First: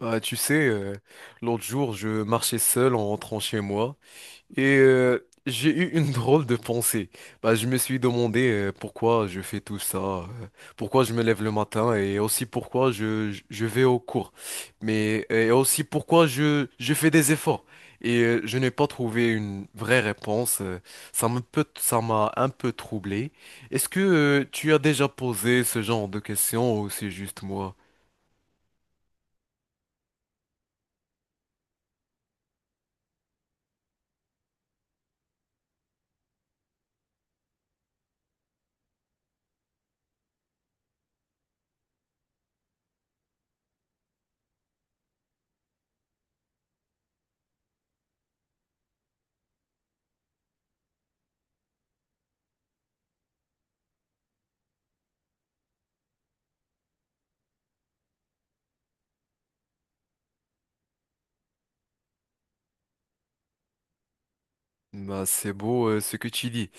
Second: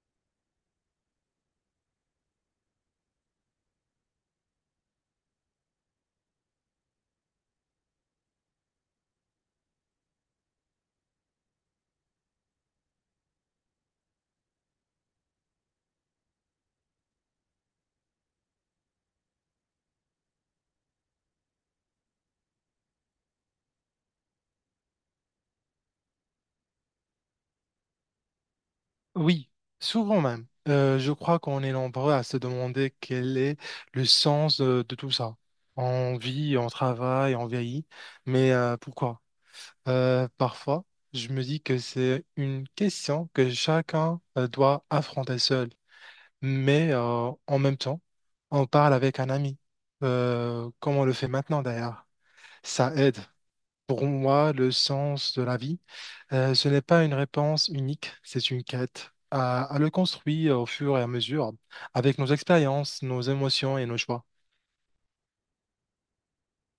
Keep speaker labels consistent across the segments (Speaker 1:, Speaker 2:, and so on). Speaker 1: Bah, tu sais, euh, L'autre jour, je marchais seul en rentrant chez moi et j'ai eu une drôle de pensée. Je me suis demandé pourquoi je fais tout ça, pourquoi je me lève le matin, et aussi pourquoi je vais au cours. Mais et aussi pourquoi je fais des efforts. Et je n'ai pas trouvé une vraie réponse. Ça ça m'a un peu troublé. Est-ce que tu as déjà posé ce genre de questions, ou c'est juste moi?
Speaker 2: Oui, souvent même. Je crois qu'on est nombreux à se demander quel est le sens de, tout ça. On vit, on travaille, on vieillit, mais pourquoi? Parfois, je me dis que c'est une question que chacun doit affronter seul, mais en même temps, on parle avec un ami, comme on le fait maintenant d'ailleurs. Ça aide. Pour moi, le sens de la vie. Ce n'est pas une réponse unique, c'est une quête à le construire au fur et à mesure, avec nos expériences, nos émotions et nos choix.
Speaker 1: C'est beau ce que tu dis.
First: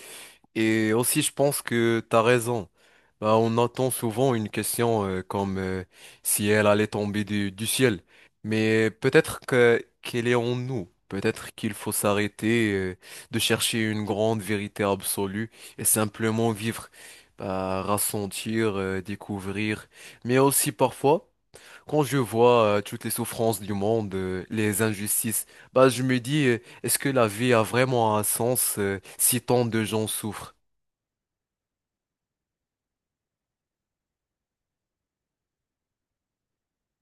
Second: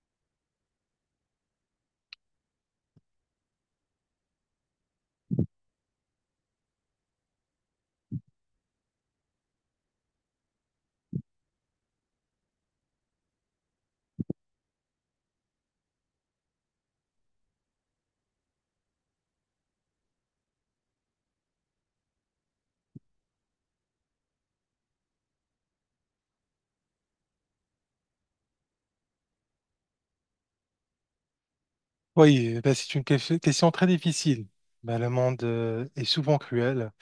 Speaker 1: Et aussi, je pense que t'as raison. On attend souvent une question comme si elle allait tomber du ciel. Mais peut-être que qu'elle est en nous. Peut-être qu'il faut s'arrêter de chercher une grande vérité absolue et simplement vivre, bah, ressentir, découvrir. Mais aussi parfois, quand je vois toutes les souffrances du monde, les injustices, bah, je me dis, est-ce que la vie a vraiment un sens si tant de gens souffrent?
Speaker 2: Oui, ben, c'est une question très difficile. Ben, le monde est souvent cruel.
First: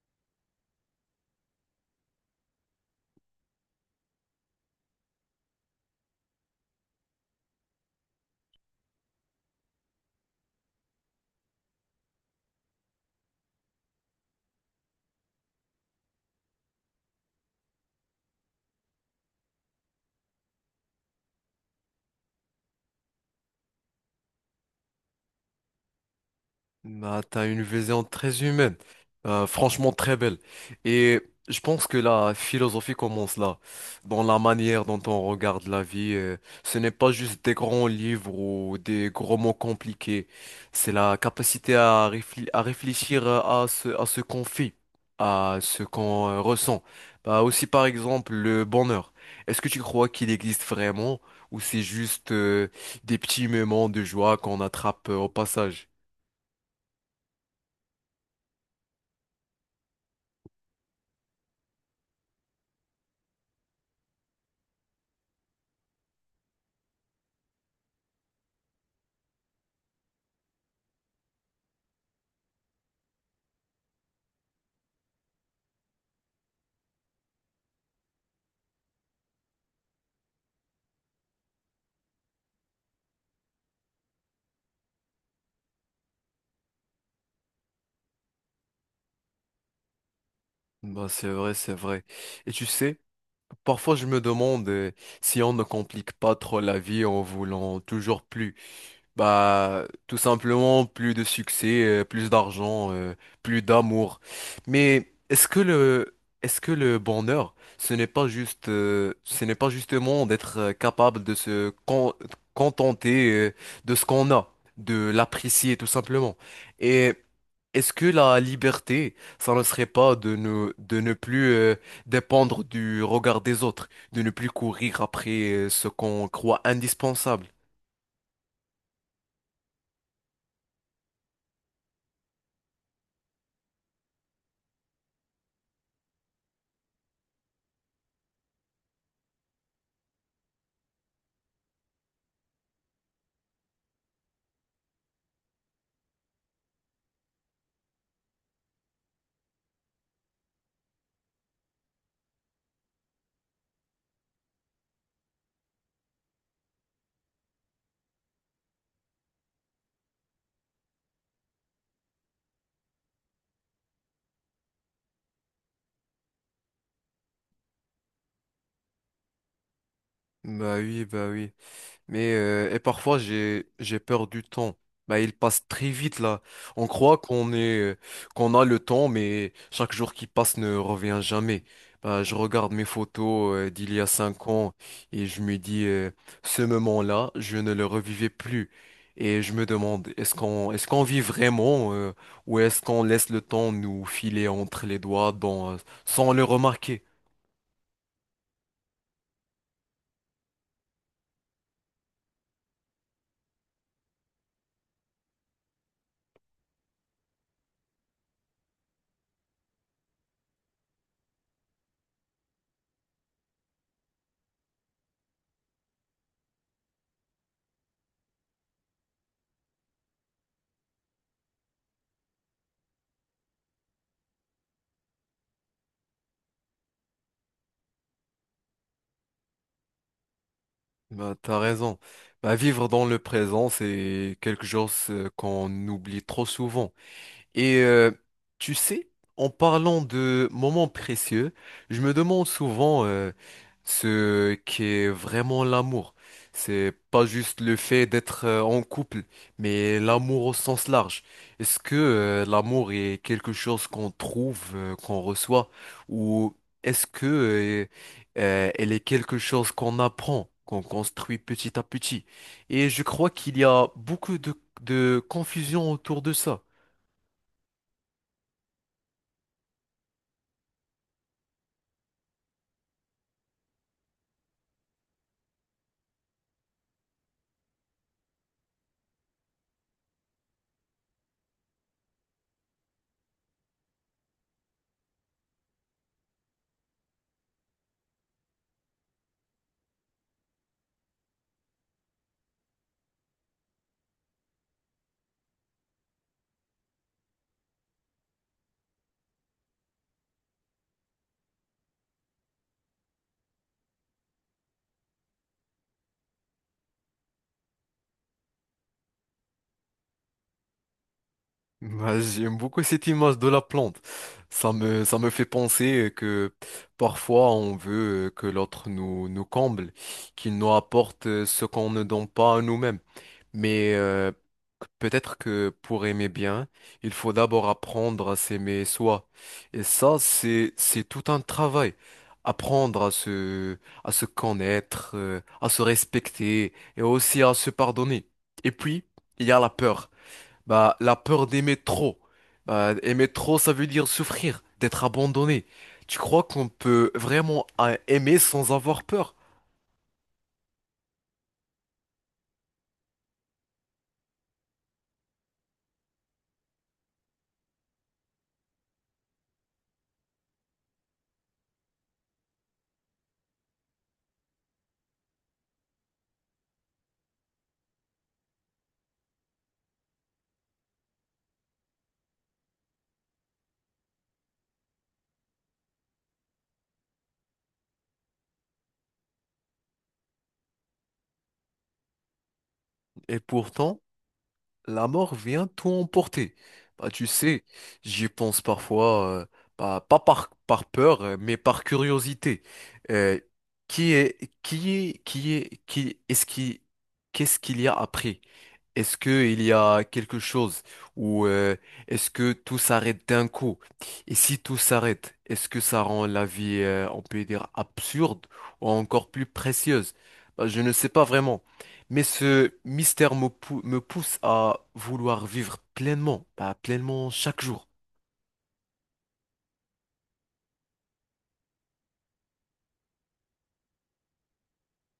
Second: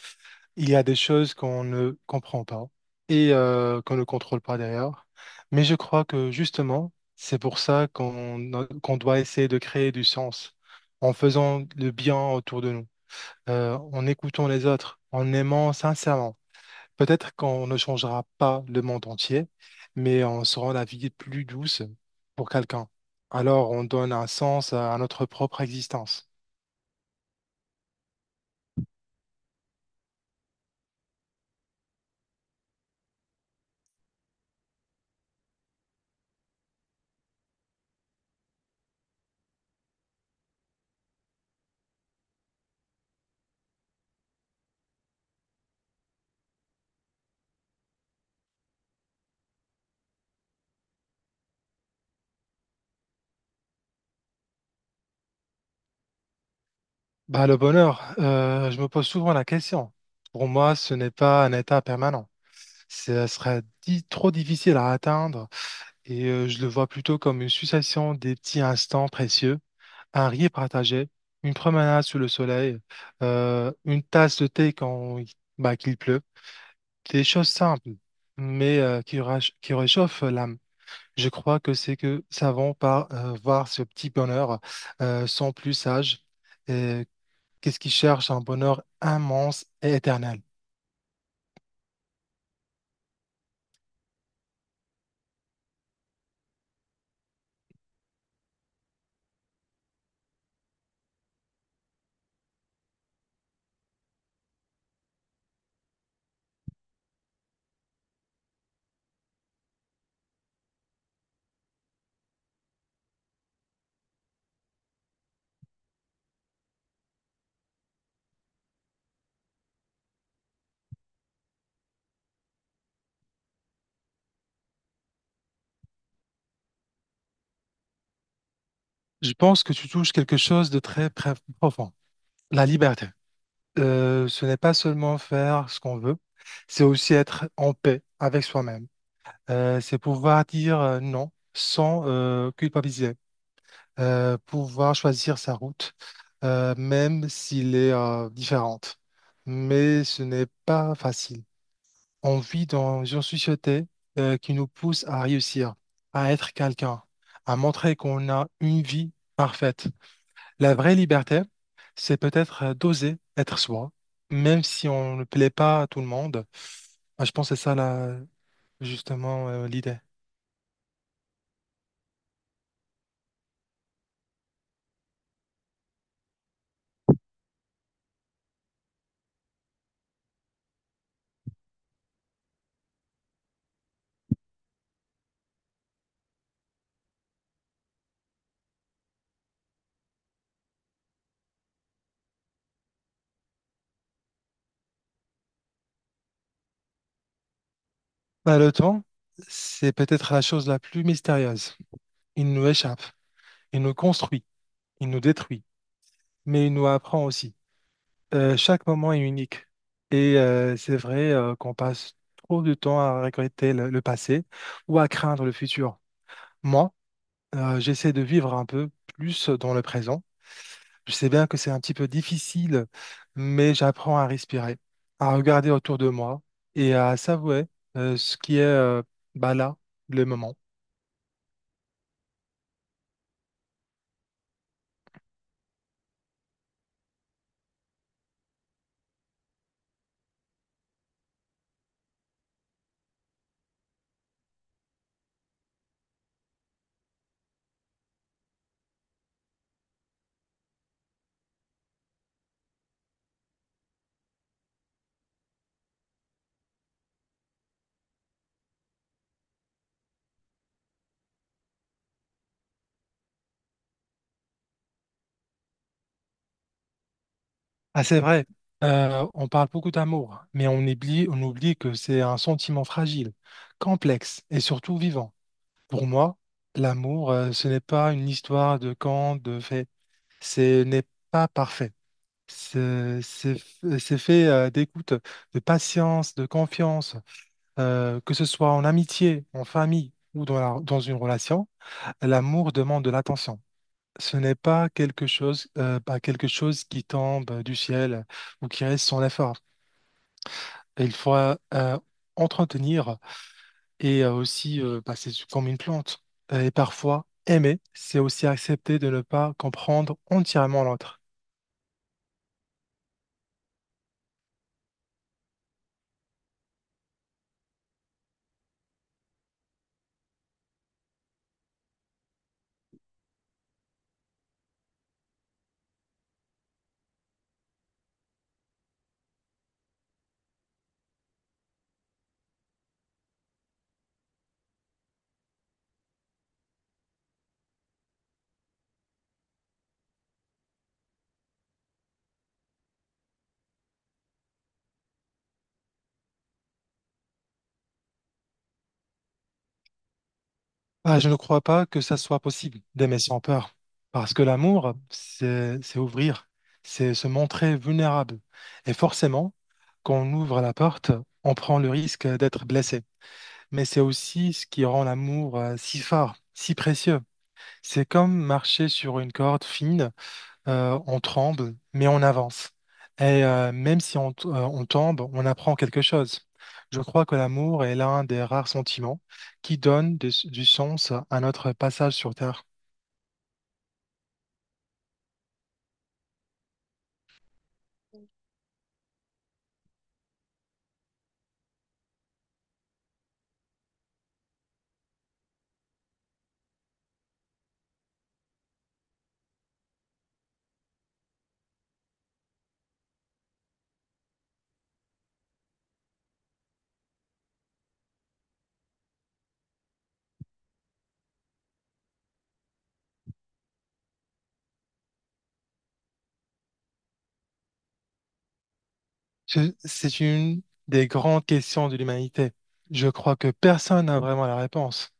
Speaker 2: Il y a des choses qu'on ne comprend pas et qu'on ne contrôle pas derrière. Mais je crois que justement, c'est pour ça qu'on doit essayer de créer du sens en faisant le bien autour de nous, en écoutant les autres, en aimant sincèrement. Peut-être qu'on ne changera pas le monde entier, mais on se rend la vie plus douce pour quelqu'un. Alors on donne un sens à notre propre existence.
Speaker 1: Bah, t'as une vision très humaine, franchement très belle. Et je pense que la philosophie commence là, dans la manière dont on regarde la vie. Ce n'est pas juste des grands livres ou des gros mots compliqués. C'est la capacité à réfléchir, à ce qu'on fait, à ce qu'on ressent. Bah, aussi par exemple le bonheur. Est-ce que tu crois qu'il existe vraiment, ou c'est juste des petits moments de joie qu'on attrape au passage?
Speaker 2: Bah, le bonheur, je me pose souvent la question. Pour moi, ce n'est pas un état permanent. Ce serait trop difficile à atteindre et je le vois plutôt comme une succession des petits instants précieux, un rire partagé, une promenade sous le soleil, une tasse de thé quand il bah, qu'il pleut, des choses simples, mais qui, qui réchauffent l'âme. Je crois que c'est que savons par voir ce petit bonheur sont plus sages. Et qu'est-ce qui cherche un bonheur immense et éternel?
Speaker 1: Bah, c'est vrai, c'est vrai. Et tu sais, parfois je me demande si on ne complique pas trop la vie en voulant toujours plus. Bah, tout simplement, plus de succès, plus d'argent, plus d'amour. Mais est-ce que le bonheur, ce n'est pas justement d'être capable de contenter, de ce qu'on a, de l'apprécier tout simplement. Et est-ce que la liberté, ça ne serait pas de ne, de ne plus dépendre du regard des autres, de ne plus courir après ce qu'on croit indispensable?
Speaker 2: Je pense que tu touches quelque chose de très, très profond, la liberté. Ce n'est pas seulement faire ce qu'on veut, c'est aussi être en paix avec soi-même. C'est pouvoir dire non sans culpabiliser, pouvoir choisir sa route, même s'il est différente. Mais ce n'est pas facile. On vit dans une société qui nous pousse à réussir, à être quelqu'un, à montrer qu'on a une vie parfaite. La vraie liberté, c'est peut-être d'oser être soi, même si on ne plaît pas à tout le monde. Moi, je pense que c'est ça, là, justement, l'idée.
Speaker 1: Bah oui, bah oui. Mais parfois j'ai peur du temps. Bah, il passe très vite là. On croit qu'on a le temps, mais chaque jour qui passe ne revient jamais. Bah, je regarde mes photos d'il y a 5 ans et je me dis, ce moment-là, je ne le revivais plus. Et je me demande, est-ce qu'on vit vraiment, ou est-ce qu'on laisse le temps nous filer entre les doigts sans le remarquer?
Speaker 2: Bah, le temps, c'est peut-être la chose la plus mystérieuse. Il nous échappe, il nous construit, il nous détruit, mais il nous apprend aussi. Chaque moment est unique. Et c'est vrai qu'on passe trop de temps à regretter le passé ou à craindre le futur. Moi, j'essaie de vivre un peu plus dans le présent. Je sais bien que c'est un petit peu difficile, mais j'apprends à respirer, à regarder autour de moi et à savourer ce qui est bah, là, le moment.
Speaker 1: Bah, t'as raison. Bah, vivre dans le présent, c'est quelque chose qu'on oublie trop souvent. Et tu sais, en parlant de moments précieux, je me demande souvent ce qu'est vraiment l'amour. C'est pas juste le fait d'être en couple, mais l'amour au sens large. Est-ce que l'amour est quelque chose qu'on trouve, qu'on reçoit, ou est-ce que elle est quelque chose qu'on apprend, qu'on construit petit à petit? Et je crois qu'il y a beaucoup de confusion autour de ça.
Speaker 2: Ah, c'est vrai. On parle beaucoup d'amour, mais on oublie que c'est un sentiment fragile, complexe et surtout vivant. Pour moi, l'amour, ce n'est pas une histoire de quand, de fait. Ce n'est pas parfait. C'est fait d'écoute, de patience, de confiance, que ce soit en amitié, en famille ou dans dans une relation. L'amour demande de l'attention. Ce n'est pas pas quelque chose qui tombe du ciel ou qui reste sans effort. Il faudra entretenir et aussi passer comme une plante. Et parfois, aimer, c'est aussi accepter de ne pas comprendre entièrement l'autre.
Speaker 1: Ouais, j'aime beaucoup cette image de la plante. Ça me fait penser que parfois on veut que l'autre nous comble, qu'il nous apporte ce qu'on ne donne pas à nous-mêmes. Mais peut-être que pour aimer bien, il faut d'abord apprendre à s'aimer soi. Et ça, c'est tout un travail. Apprendre à se connaître, à se respecter, et aussi à se pardonner. Et puis, il y a la peur. Bah, la peur d'aimer trop. Bah, aimer trop, ça veut dire souffrir, d'être abandonné. Tu crois qu'on peut vraiment aimer sans avoir peur?
Speaker 2: Ah, je ne crois pas que ça soit possible d'aimer sans peur, parce que l'amour, c'est ouvrir, c'est se montrer vulnérable. Et forcément, quand on ouvre la porte, on prend le risque d'être blessé. Mais c'est aussi ce qui rend l'amour si fort, si précieux. C'est comme marcher sur une corde fine, on tremble, mais on avance. Et même si on tombe, on apprend quelque chose. Je crois que l'amour est l'un des rares sentiments qui donne du sens à notre passage sur Terre.
Speaker 1: Et pourtant, la mort vient tout emporter. Bah, tu sais, j'y pense parfois, bah, pas par peur, mais par curiosité. Euh, qui est, qui est, qui est, qui est, ce qui, Qu'est-ce qu'il y a après? Est-ce que il y a quelque chose, ou est-ce que tout s'arrête d'un coup? Et si tout s'arrête, est-ce que ça rend la vie, on peut dire, absurde, ou encore plus précieuse? Bah, je ne sais pas vraiment. Mais ce mystère me pousse à vouloir vivre pleinement, bah, pleinement chaque jour.
Speaker 2: C'est une des grandes questions de l'humanité. Je crois que personne n'a vraiment la réponse.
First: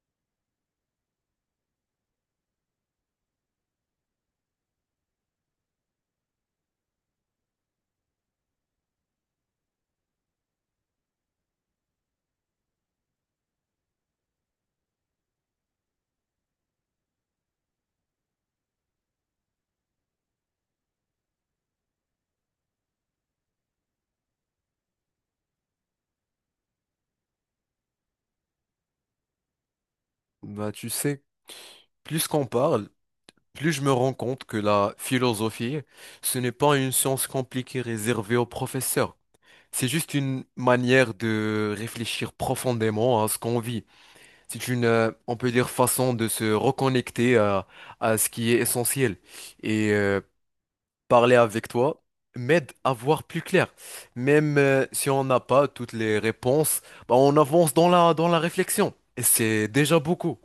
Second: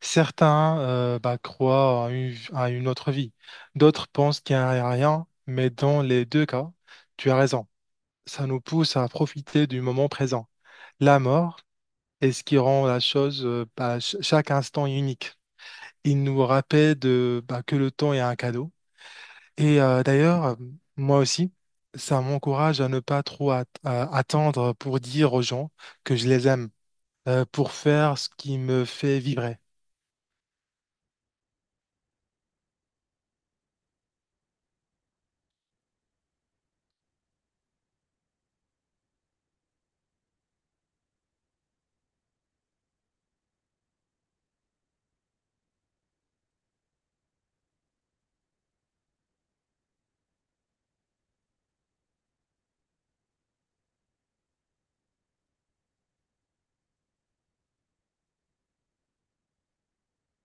Speaker 2: Certains bah, croient à une autre vie, d'autres pensent qu'il n'y a rien, mais dans les deux cas, tu as raison. Ça nous pousse à profiter du moment présent. La mort est ce qui rend la chose, bah, chaque instant unique. Il nous rappelle bah, que le temps est un cadeau. Et d'ailleurs, moi aussi, ça m'encourage à ne pas attendre pour dire aux gens que je les aime, pour faire ce qui me fait vibrer.
Speaker 1: Bah, tu sais, plus qu'on parle, plus je me rends compte que la philosophie, ce n'est pas une science compliquée réservée aux professeurs. C'est juste une manière de réfléchir profondément à ce qu'on vit. C'est une, on peut dire, façon de se reconnecter à ce qui est essentiel. Et parler avec toi m'aide à voir plus clair. Même si on n'a pas toutes les réponses, bah, on avance dans dans la réflexion. Et c'est déjà beaucoup.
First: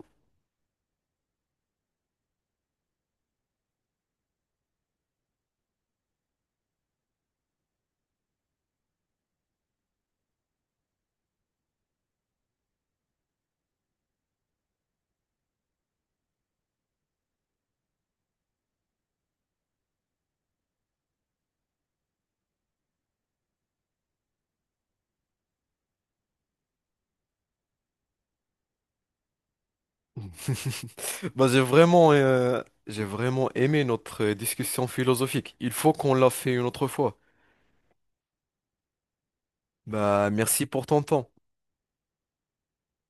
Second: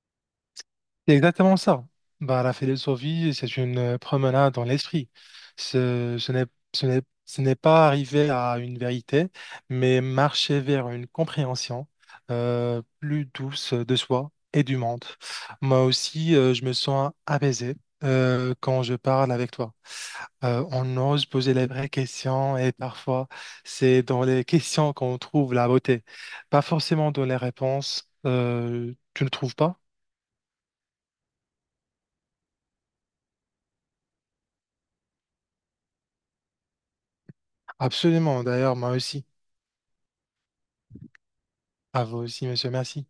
Speaker 2: C'est exactement ça. Bah, la philosophie, c'est une promenade dans l'esprit. Ce, ce n'est, ce n'est pas arriver à une vérité, mais marcher vers une compréhension plus douce de soi et du monde. Moi aussi, je me sens apaisé quand je parle avec toi. On ose poser les vraies questions et parfois, c'est dans les questions qu'on trouve la beauté, pas forcément dans les réponses. Tu ne trouves pas?
Speaker 1: Bah, j'ai vraiment aimé notre discussion philosophique. Il faut qu'on la fait une autre fois.
Speaker 2: Absolument, d'ailleurs, moi aussi.
Speaker 1: Bah, merci pour ton temps.
Speaker 2: À vous aussi, monsieur, merci.